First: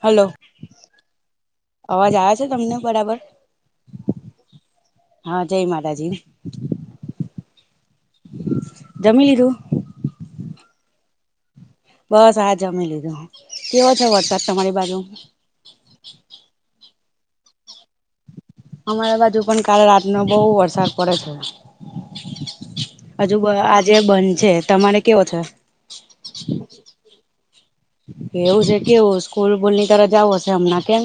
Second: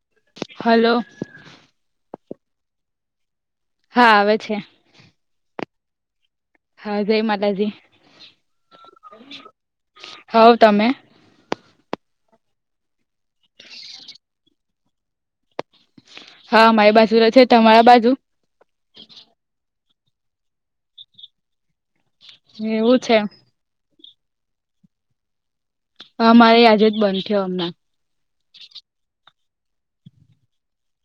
Hello. Hello. અવાજ આવ છે તમને બરાબર. હા આવે છે. હાં જય માતાજી. હાં જય માતાજી જમી લીધું હોવ તમે બસ આ જમી લીધો કેવો છે વરસાદ તમારી બાજુ. હા અમારી બાજુ રયે છે તમારા બાજુ. અમારા બાજુ પણ કાલે રાતનો બહુ વરસાદ પડે છે. એવું છે હજુ આજે બંધ છે, તમારે કેવો છે. અમારે આયાજે જ બંધ થયો હમણાં એવું છે કેવું સ્કૂલ બોલની તર જવો હશે હમણાં કેમ?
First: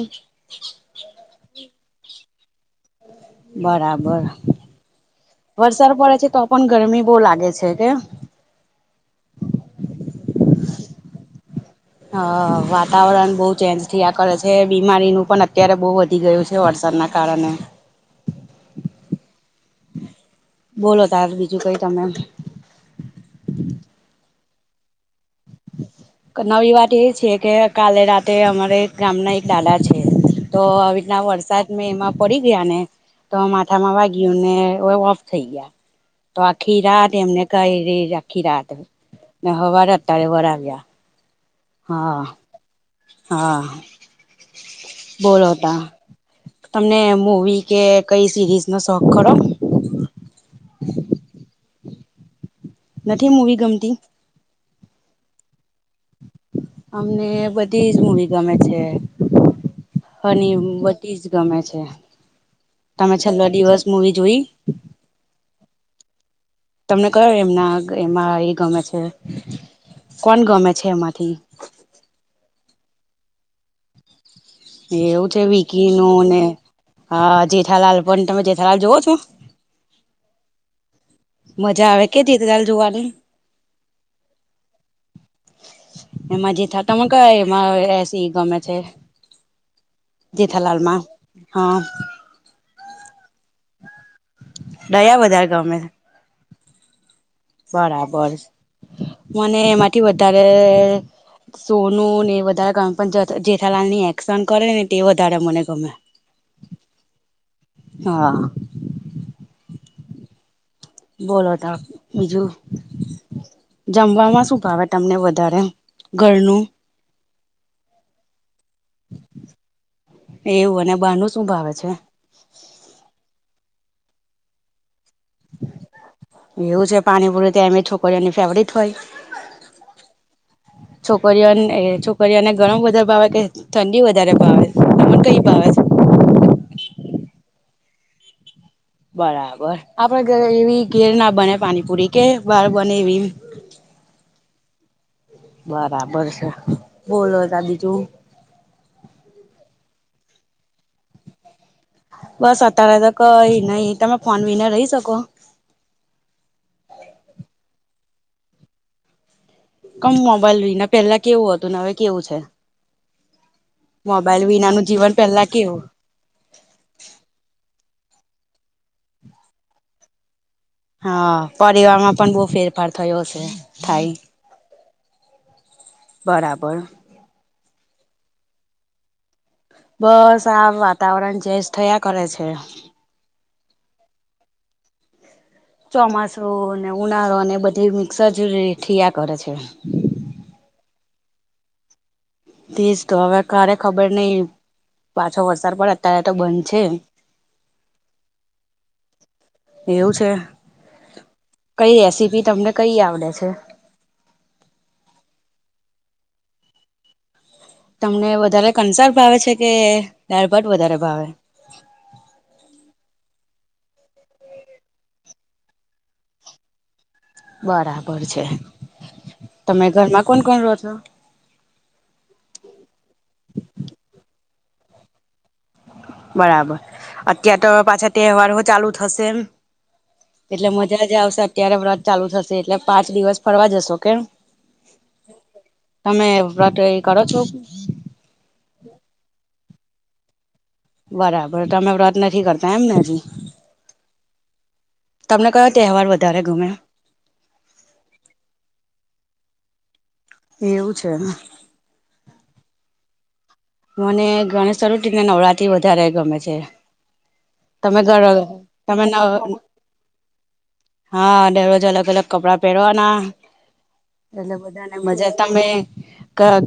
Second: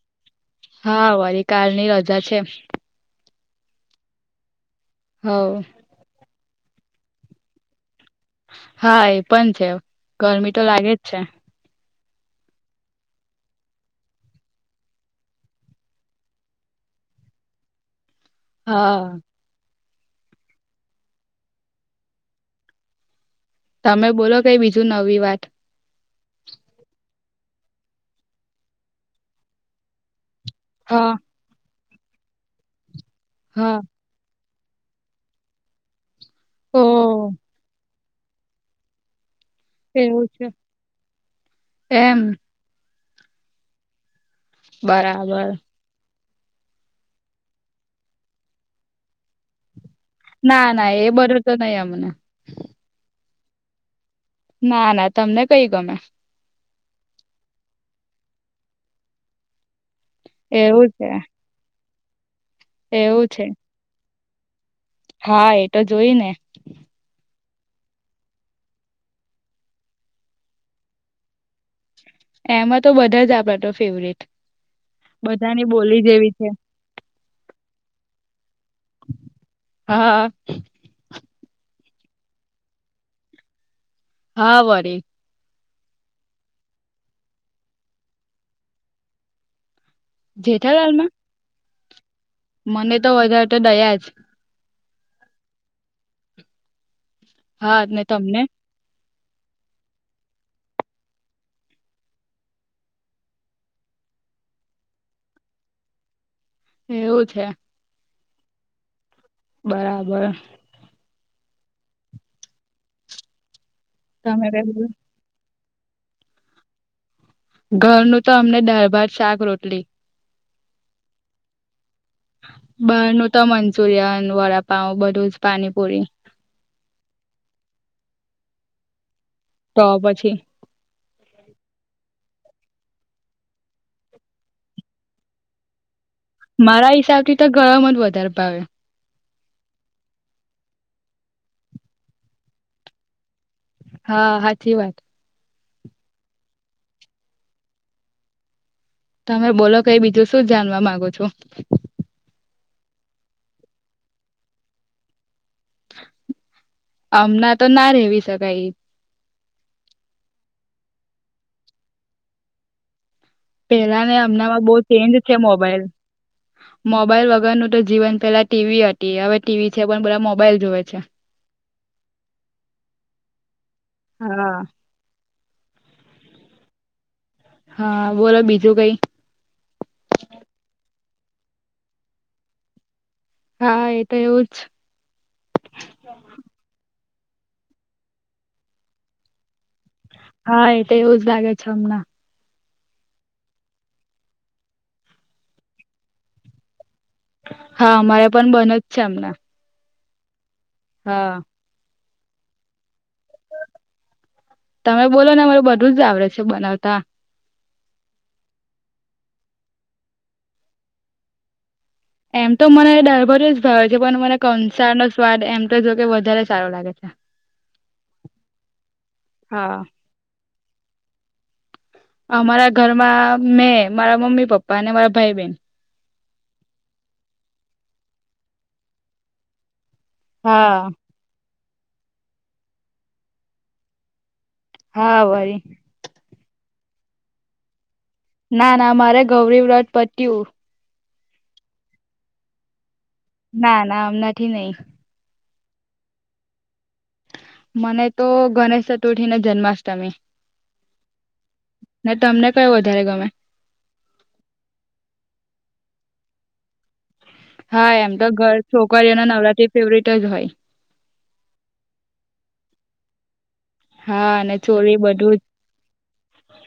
હા વારી કળ ની રજા છે. બરાબર હવ વરસાદ પડે છે, તો પણ ગરમી બહ લાગે છે, કે? હા એ પણ છે ગરમી તો લાગે જ છે. હ વાતાવરણ બહુ ચેન્જ થયા કરે છે બીમારીનું પણ અત્યારે બહ વધારે ઘટી ગયું છે વરસાદના કારણે હા. બોલો ત હ બીજું કઈ તમેમ? તમે બોલો કઈ બીજું નવી વાત. નવી વાત એ છે કે કાલે રાતે અમારે ગામના એક દાદા છે. તો આવી હા રીતના વરસાદ મેં એમાં પડી ગયા ને તો હા માથામાં વાગ ઓફ થઈ ગયા તો આ ઓ ખીરા એમને કઈ ખીરાત હો ત એવું છે બરા એમ હા. હા બરાબર બોલોતા તમને મૂવી કે કઈ સિરીઝ નો શોખ ખો? ના ના એ બર તો નહી અમને નથી મૂવી ગમતી. ના ના તમને કઈ ગમે. અમને બધી જ મૂવી ગમે છે. હ એવું છે બધી જ ગમે છે તમે એવું છેલ્લો છે દિવસ મવી જોઈ? હા એ તો જોઈ ને. તમને કયો એમના એમાં એ ગમે છે કોણ ગમે છે એમાંથી? એમાં તો બધા જ આપણા તો ફેવરેટ. એવું છે બધાની વકી બોલી નું જેવી અનેને છે. હ જેઠાલાલ પણ તમે જેઠાલાલ જોવ છો? હા. મજા આવે કે રીતે ચાલ જોવાની? હા બરી. એમાં જ થ તને ક એમાં એસી ગમે છે. જીથાલાલ માં જેઠાલાલમાં હા. મને તો વધારે તો દયા જ ડયા વધારે ગમે હા ને બરાબર. તમને મને એમાંથી વધારે શો નું ને એ વધારે ગમે પણ જેઠાલાલ ની એકશન કરે ને તે વધારે મને ગમે. એવું છે. હા. બરાબર. બોલો તો બીજું જમવામાં તમે શું ભાવે કહ્યું તમને વધારે ઘરનું ઘરનું તો અમને દાળભાત શાક રોટલી એવું અને બાર નુ શું ભાવે છે બાર નું તો મંચુરિયન વડાપાવ બધું જ પાનીપુરી એવું છે પાણીપુરું તે એમે છોકરીઓની ફેવરીટ હોય તો પછી છોકરીઓ છોકરીઓને ગરમ વધારે ભાવે કે ઠંડી વધારે ભાવે તન કઈ ભાવે છે મારા હિસાબ થી તો ગરમ જ વધારે ભાવે બરાબર આપડ ઘરે એવી ઘેર ના બને પાણીપુરી કે બહાર બને એવી હા સાાચી વાત બરાબર છે બોલો તાર બીજુ તમે બોલો કઈ બીજું શું જાણવા માંગો છો. બસ અત્યારે તો કઈ નહી તમે ફોન વીના રહી શકો. હમણાં તો ના રેવી શકાય. કમ મોબાઈલ લઈને પેલા કેવું હતું ને હવે કેવું છે. પેલા ને મોબાઈલ હમણાં માં બહુ વિનાનું જીવન ચેન્જ છે પેલા કેવું મોબાઈલ મોબાઈલ વગરનું તો જીવન પેલા ટીવી હતી હવે ટીવી છે પણ બધા મોબાઈલ જોવે છે. હા પરિવારમાં પણ બહુ ફેરફાર થયો છે થાય. હા બરાબર. હા બોલો બીજું કઈ બસ આ વાતાવરણ ચેન્જ થયા કરે છે. હા એ તો એવું જ [inaudible] ચોમાસું અને ઉનાળો અને બધી મિક્સર જ ઠીયા કરે છે. હા એ તો એવું જ લાગે છે હમણાં જ તો હવે કારે ખબર નઈ પાછો વરસાદ પડે અત્યારે તો બંધ છે. હા અમારે પણ બન જ છે અમનેં. એવું છે. [inaudible] કઈ રેસીપી તમને કઈ આવડે છે. તમે બોલો ને મરે બધું જ આવડે છે બનાવતા તમને વધારે કન્સાર ભાવે છે કે દાળભાત વધારે ભાવે એમ તો મને દાળભાત જ ભાવ છે પણ મને કંસાર નો સ્વાદ એમ તો જો કે વધારે સારો લાગે છે બરાબર છે હા તમે ઘરમાં કોણ કોણ રો છો અમારા ઘરમાં મેં મારા મમ્મી પપ્પા અને મારા ભાઈ બહેન. બરાબર અત્યાર તો પાછા તહેવાર ચાલુ થશે એમ એટલે હા મજા જ આવશે અત્યારે વ્રત ચાલુ થશે એટલે પાંચ દિવસ ફરવા જશો કેમ. હા વરી તમે વત કરો છો. ના ના મારે ગૌરી વ્રત પત્યું બરાબર તમે વ્રત નથી કરતા એમ ને હજી ના ના હમનાથી નહી તમને કયો તહેવાર વધારે ગમે મને તો ગણેશ ચતુર્થી ને જન્માષ્ટમી એવું છે ને. ને તમને કયો વધારે ગમે મને ગણેશ ચતુર્થી ને નવરાતી વધારે ગમે છે. હા એમ તો ઘર તમે છોકરીઓ અને નવ નવરાત્રી ફેવરિટ જ હોય હા દરરોજ અલગ અલગ કપડાં પહેરવાના હા એટલે અને બધાને ચોલી મજા બધું જ તમે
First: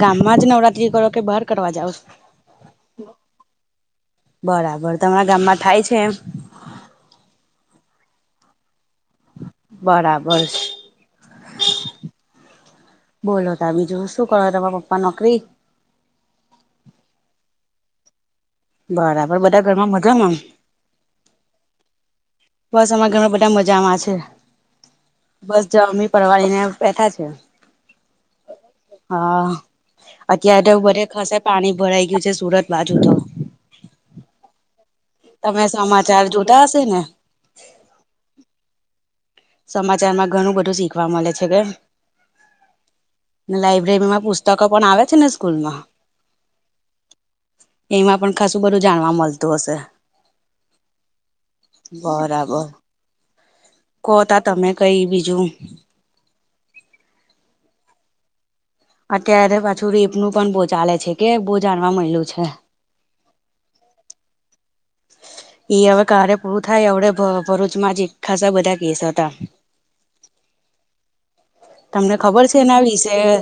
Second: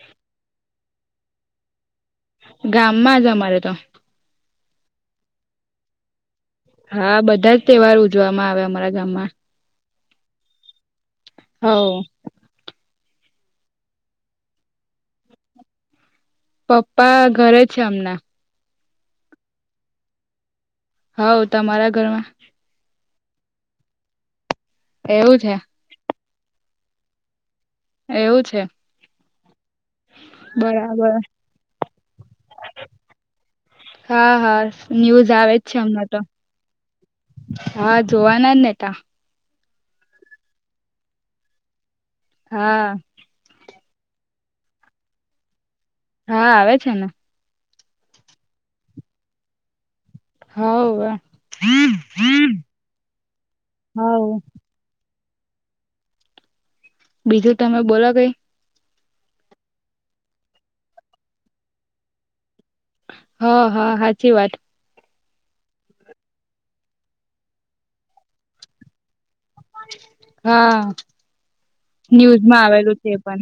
ગામમાં જ નવરાત્રી કરો કે બહાર કરવા જાઓ છો? ગામમાં જ અમારે તો બરાબર તમારા ગામમાં થાય છે એમ? હા બધા જ તહેવાર ઉજવામાં આવે અમારા ગામમાં બરાબર [inaudible] બોલો તાર બીજુ શું કરો તમા પપ્પા નોકરી? પપ્પા ઘરે છે હમનાં બરાબર બધા ઘર માં મજામાં? હવ તમારા ઘરમાં? બસ અમારા ઘરમાં બધા મજામાં છે એવું છે બસ જમી પરવારીને બેઠા છે. એવું છે. હા અત્યારે તો બધે બરાબર ખસે પાણી ભરાઈ ગયું છે સુરત બાજુ તો. હા હા ન્યૂઝ. આવે જ તમે છે હમણાં તો સમાચાર જોતા હશે ને. હા જોવાના ને જ નતા સમાચાર માં ઘણું બધું શીખવા મળે છે કે હા લાઈબ્રેરીમાં પુસ્તકો પણ આવે છે ને સ્કૂલ માં. હા આવે છે ને. એમાં પણ ખાસું બધું જાણવા મળતું હશે હવ બરાબર. હવ કોતા તમે કઈ બીજું? બીજું તમે બોલો કઈ? અત્યારે પાછું રેપ નું પણ બહુ ચાલે છે કે બહુ જાણવા મળેલું છે. હા હા સાાચી વાત. એ હવે કાર્ય પૂરું થાય આવડા ભરૂચમાં જ એક ખાસા બધા કેસ હતા્ હા તમને ખબર છે ન્યૂઝમાં એના આવેલું છે વિશે પણ.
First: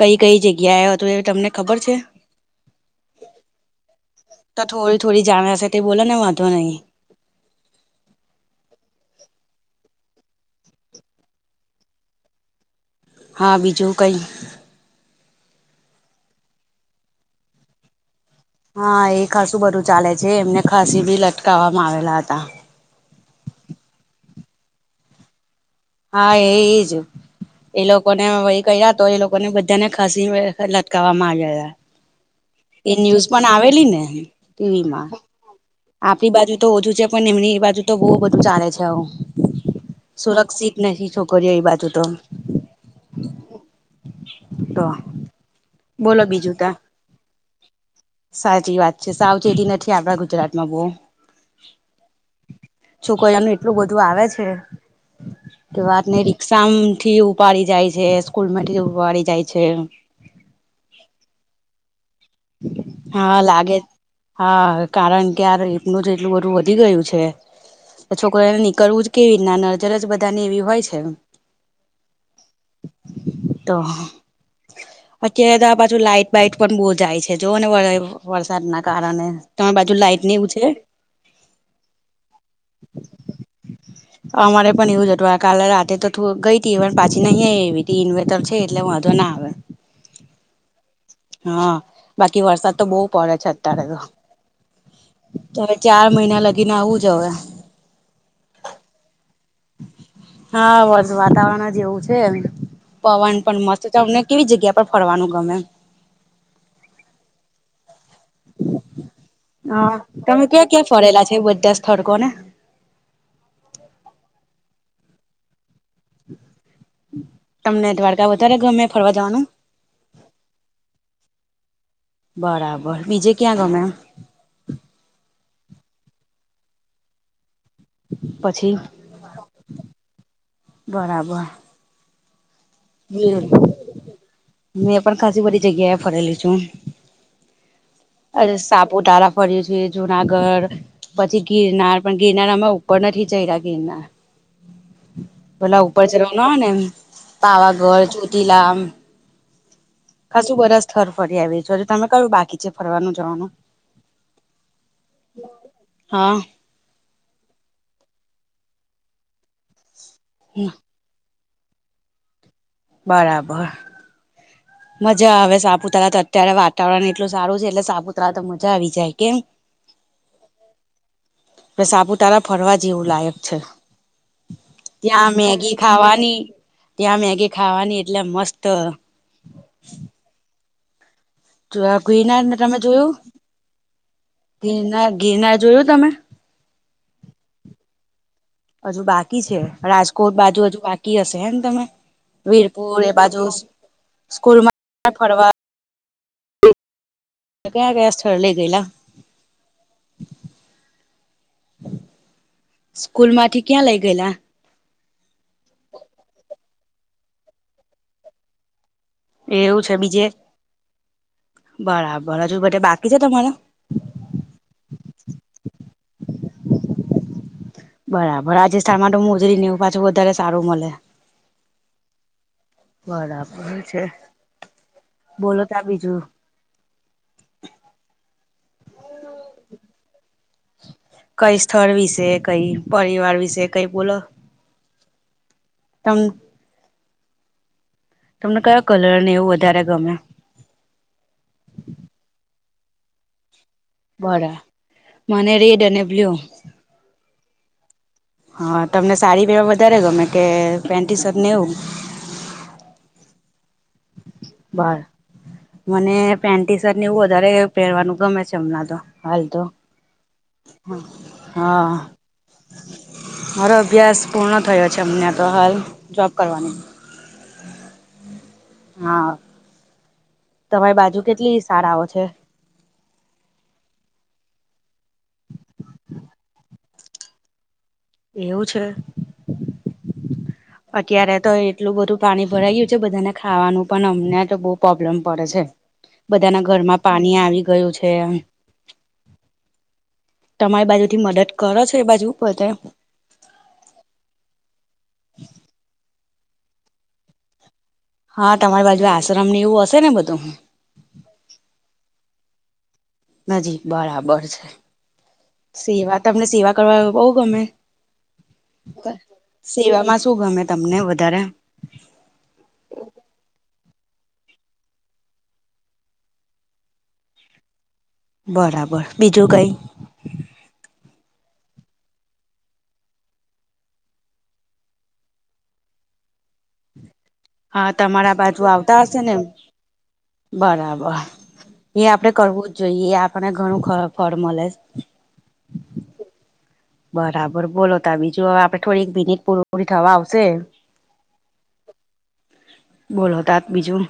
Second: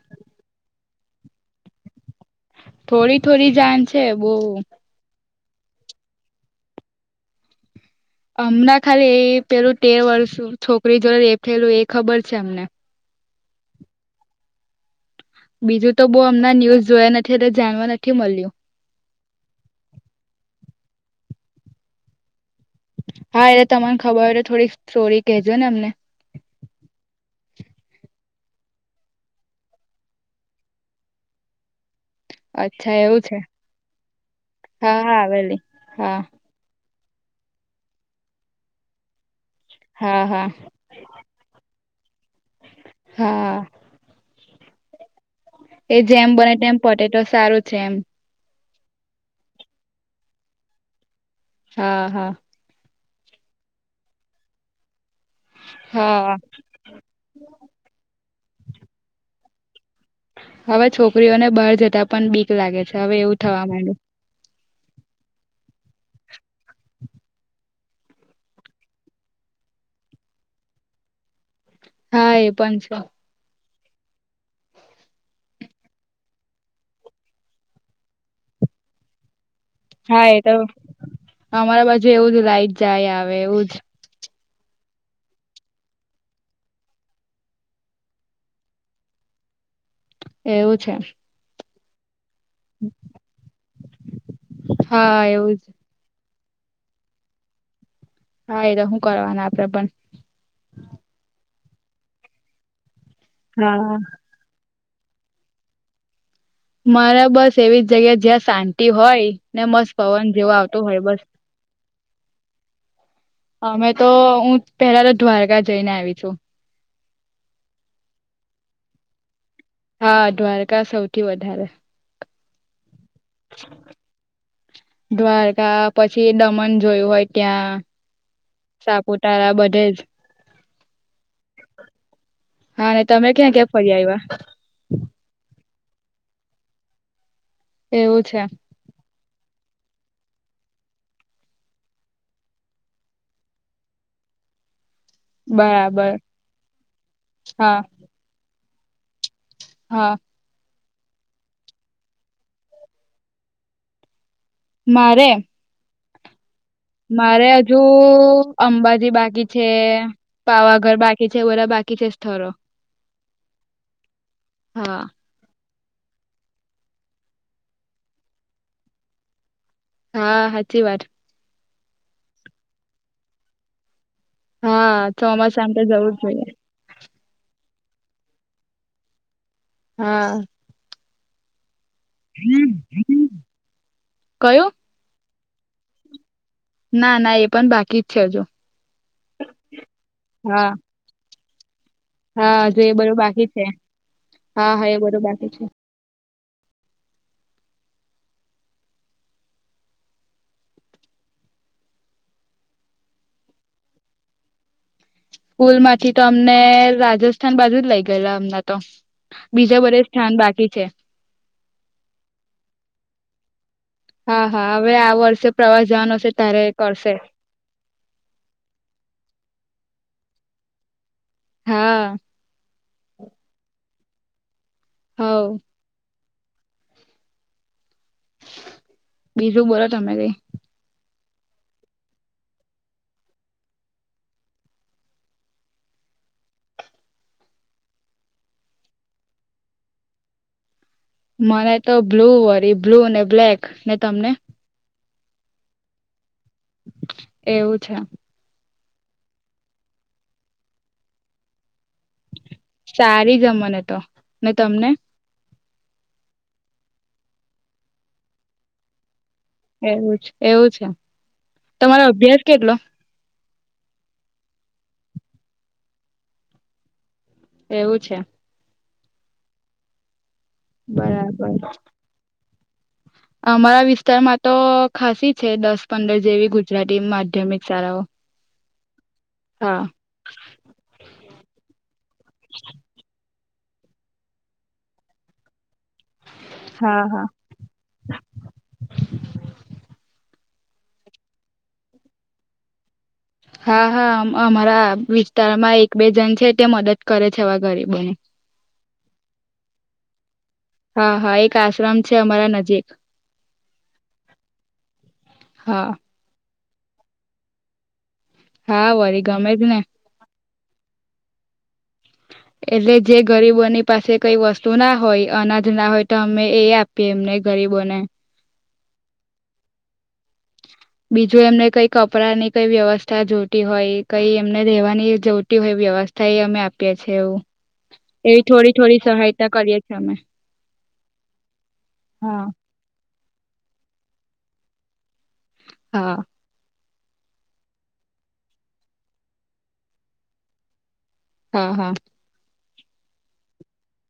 કઈ કઈ જગ્યા એ હતું એ તમને ખબર છે? થોડી થોડી જાણ છે બહુ. તો થોડી થોડી જાણ સાથે બોલો ને વાંધો નહીં. હમણાં ખાલી એ પેલું તેર વર્ષ છોકરી જોડે રેપ થયેલું એ ખબર છે અમને. હા બીજું કઈ? બીજું તો બઉ અમના ન્યુઝ જોયા નથી એટલે જાણવા નથી મળ્યું. હા એ ખાસું બધું ચાલે છે એમને ખાસી ભી લટકાવવામાં આવેલા હતા. હા એટલે તમને ખબર હોય તો થોડીક સ્ટોરી કહેજો ને અમને. હા એ એજ એ લોકોને વહી ક્યા તો એ લોકોને બધાને ફાસી લટકાવામાં આવ્યા હતા. એ અચ્છા એવું ન્યૂઝ છે પણ આવેલી ને ટીવી હા માં. હા આવેલી હા આપણી બાજુ તો ઓછુ છે પણ એમની બાજુ તો બહુ બધું ચાલે છે આવું હા હા સુરક્ષિત નહી છોકરીઓ એ બાજુ તો. હા તો એ બોલો જેમ બને બીજું તા તેમ પટે તો સારું છે એમ. સાચી વાત છે સાવચેતી નથી આપણા ગુજરાતમાં બહુ. હા હા. છોકરીઆનું એટલું બધું આવે છે તો વાત નઈ હા રિક્ષામાંથી એવું ઉપારી જાય છે, સ્કૂલમાંથી ઉપાડી જાય છે. હવે છોકરીઓને બહાર જતા પણ બી હા લાગે હા કારણ કે રેપ નું જે એટલુ બધું વધી ગયું છે તો છોકરીઓ ને નીકરવું જ કેવી રીતે નજર જ બધા ને એવી હોય છે હા એ પણ છે તો અત્યારે તો આ બાજુ લાઈટ બાઈટ પણ બહુ જાય છે જો ને વ વરસાદના કારણે તમારી બાજુ લાઈટ હા ને એ એવું તો છે અમારા બાજુ એવું જ લાઈટ જાય આવે એવું જ અમારે પણ એવું જ હતું કાલે રાતે તો થોડું ગઈ હતી પણ પાછી નહી એવી ઇન્વેટર છે એટલે વાંધો ના આવે એવું છે હા બાકી વરસાદ તો બહુ પડે છે અત્યારે તો હા એવું જ ચાર મહિના લગીને આવું જ હવે હા એ તો શું કરવાના આપ તબન હા બસ વાતાવરણ જ એવું છે એમ પવન પણ મસ્ત તમને કેવી જગ્યા પર ફરવાનું ગમે મારા બસ એવી જગ્યા જ્યાં શાંતિ હોય ને મસ્ત હા પવન તમે જેવો ક્યાં આવતો ક્યાં હોય બસ ફરેલા છે બધા સ્થળકો ને અમે તો હું પેલા તો દ્વારકા જઈને આવી છું તમને દ્વારકા વધારે ગમે ફરવા જવાનું હા દ્વારકા સૌથી વધારે બરાબર બીજે ક્યાં ગમે દ્વારકા પછી દમણ જોયું હોય ત્યાં પછી સાપુતારા બધે જ બરાબર હા ને તમે ક્યાં ક્યાં ફરી આવ્યા મેં પણ ખાાસી બધી જગ્યાએ ફરેલી છું એવું છે અ સાપુતારા ફર્યું છે જુનાગઢ પછી ગિરનાર પણ ગિરનાર આમાં ઉપર નથી ચડ્યા ગિરનાર પેલા ઉપર બરાબર ચાલવાનું હોય ને એમ હા પાવાગઢ ચોતીલામ હા ખાસું બધા સ્થળ ફરી આવી છે તમે કયું બાકી છે ફરવાનું જવાનું મારે હા મારે હજુ અંબાજી બાકી છે પાવાગઢ બાકી કે છે વરા બાકી છે સ્થરો બરાબર હા મજા આવે સાપુતારા તો અત્યારે વાતાવરણ એટલું સારું છે એટલે સાપુતારા તો મજા આવી જાય કેમ હા સાચી વાત કે સાપુતારા ફરવા જેવું લાયક છે હા ત્યાં મેગી ચોમાસામાં તો જવું જ ખાવાની જોઈએ ત્યાં મેગી ખાવાની એટલે મસ્ત હા જો ગિરનાર ને તમે જોયું કયું ગિરનાર ગિરનાર જોયું તમે ના ના એ પણ બાકી જ છે હજુ હજુ બાકી છે રાજકોટ બાજુ હા હજુ બાકી હશે હેને તમે હા હજુ વીરપુર બધું એ બાજુ બાકી છે હા હા એ સ્કૂલમાં બધું બાકી ફરવા છે કયા કયા સ્થળ લઈ ગયેલા સ્કૂલ માંથી ક્યાં લઇ ગયેલા સ્કૂલ માંથી તો અમને રાજસ્થાન બાજુ જ લઇ ગયેલા અમના તો બીજા એવું છે બધે બીજે સ્થાન બાકી છે બરાબર હજુ બાથે બાકી છે તમારા હા હા હવે આ વર્ષે પ્રવાસ જવાનો હશે ત્યારે કરશે બરાબર રસજસ્થાન મા તો મોજરી નેવું પાછું વધારે સારું મળે હા. બરાબર છે, હવ બોલો ત્યાં બીજું બીજું બોલો તમે કઈ કઈ સ્થળ વિશે કઈ પરિવાર વિશે કઈ બોલો તમ તમને કયો કલરને એવું વધારે ગમે મને તો બ્લુ વરી બ્લુ અને બ્લેકને બરા મને રેડ અને બ્લુ એવું છે. હા તમને સાડી પેવા વધારે ગમે કે પેન્ટી શર્ટ નેવું સારી ગમને તો ને તમને બર મને પેન્ટી શર્ટની એવું વધારે પહેરવાનું ગમે છે, અમણાં તો હાલ તો એવું એવું છે, હા તમારો અભ્યાસ કેટલો મારો અભ્યાસ પૂર્ણ થયો છે, અમને તો હાલ જોબ કરવાની એવું છે. હા. તમારી બાજુ કેટલી બરાબર શાળાઓ છે. અમારા વિસ્તારમાં તો ખાસી છે, દસ પંદર જેવી ગુજરાતી માધ્યમિક શાળાઓ એવું છે. હા. અત્યારે તો એટલું બધું પાણી ભરાઈ ગયું છે, બધાને ખાવાનું પણ અમને તો બો પ્રોબ્લેમ પડે છે. બધાના ઘરમાં હા હા પાણી આવી ગયું છે, એમ તમારી બાજુ થી મદદ કરો છો એ બાજુ બધે હા હા અમ અમારા વિસ્તારમાં એક બે જણ છે, ત્યાં મદદ કરે છે, આવા ગરીબોની હા તમારી બાજુ આશ્રમ નેવું હશે ને બધું? હા હા એક આશ્રમ છે, અમારા નજીક નજીક બરાબર છે, હા સેવા તમને સેવા કરવા બો ગમે હા વરી ગમે જ ને સેવામાં શું ગમે તમને વધારે એટલે જે ગરીબોની પાસે કઈ વસ્તુ ના હોય અનાજ ના હોય તો અમે એ આ પીએ એમને ગરીબોને બરાબર બીજું કાઈ હ બીજું એમને કઈ કપડાંની કઈ વ્યવસ્થા જોતી હોય કઈ એમને રહેેવાની જોતી હોય વ્યવ થ અમે આપીએ છે, એવું હા તમારા એવી બાજુ થોડી આવતા થોડી હશે નેમ સહાયતા કરીએ છીએ અમે બરાબર એ આપડે હા કરવું જ જોઈએ એ આપણને ઘણું ખ ફળ મલે હા. બરાબર બોલો ત બીજું હવે આપણે થોડીક મિનિટ પૂર પૂરી થવા આવશે હ હ. બોલો તાત બીજું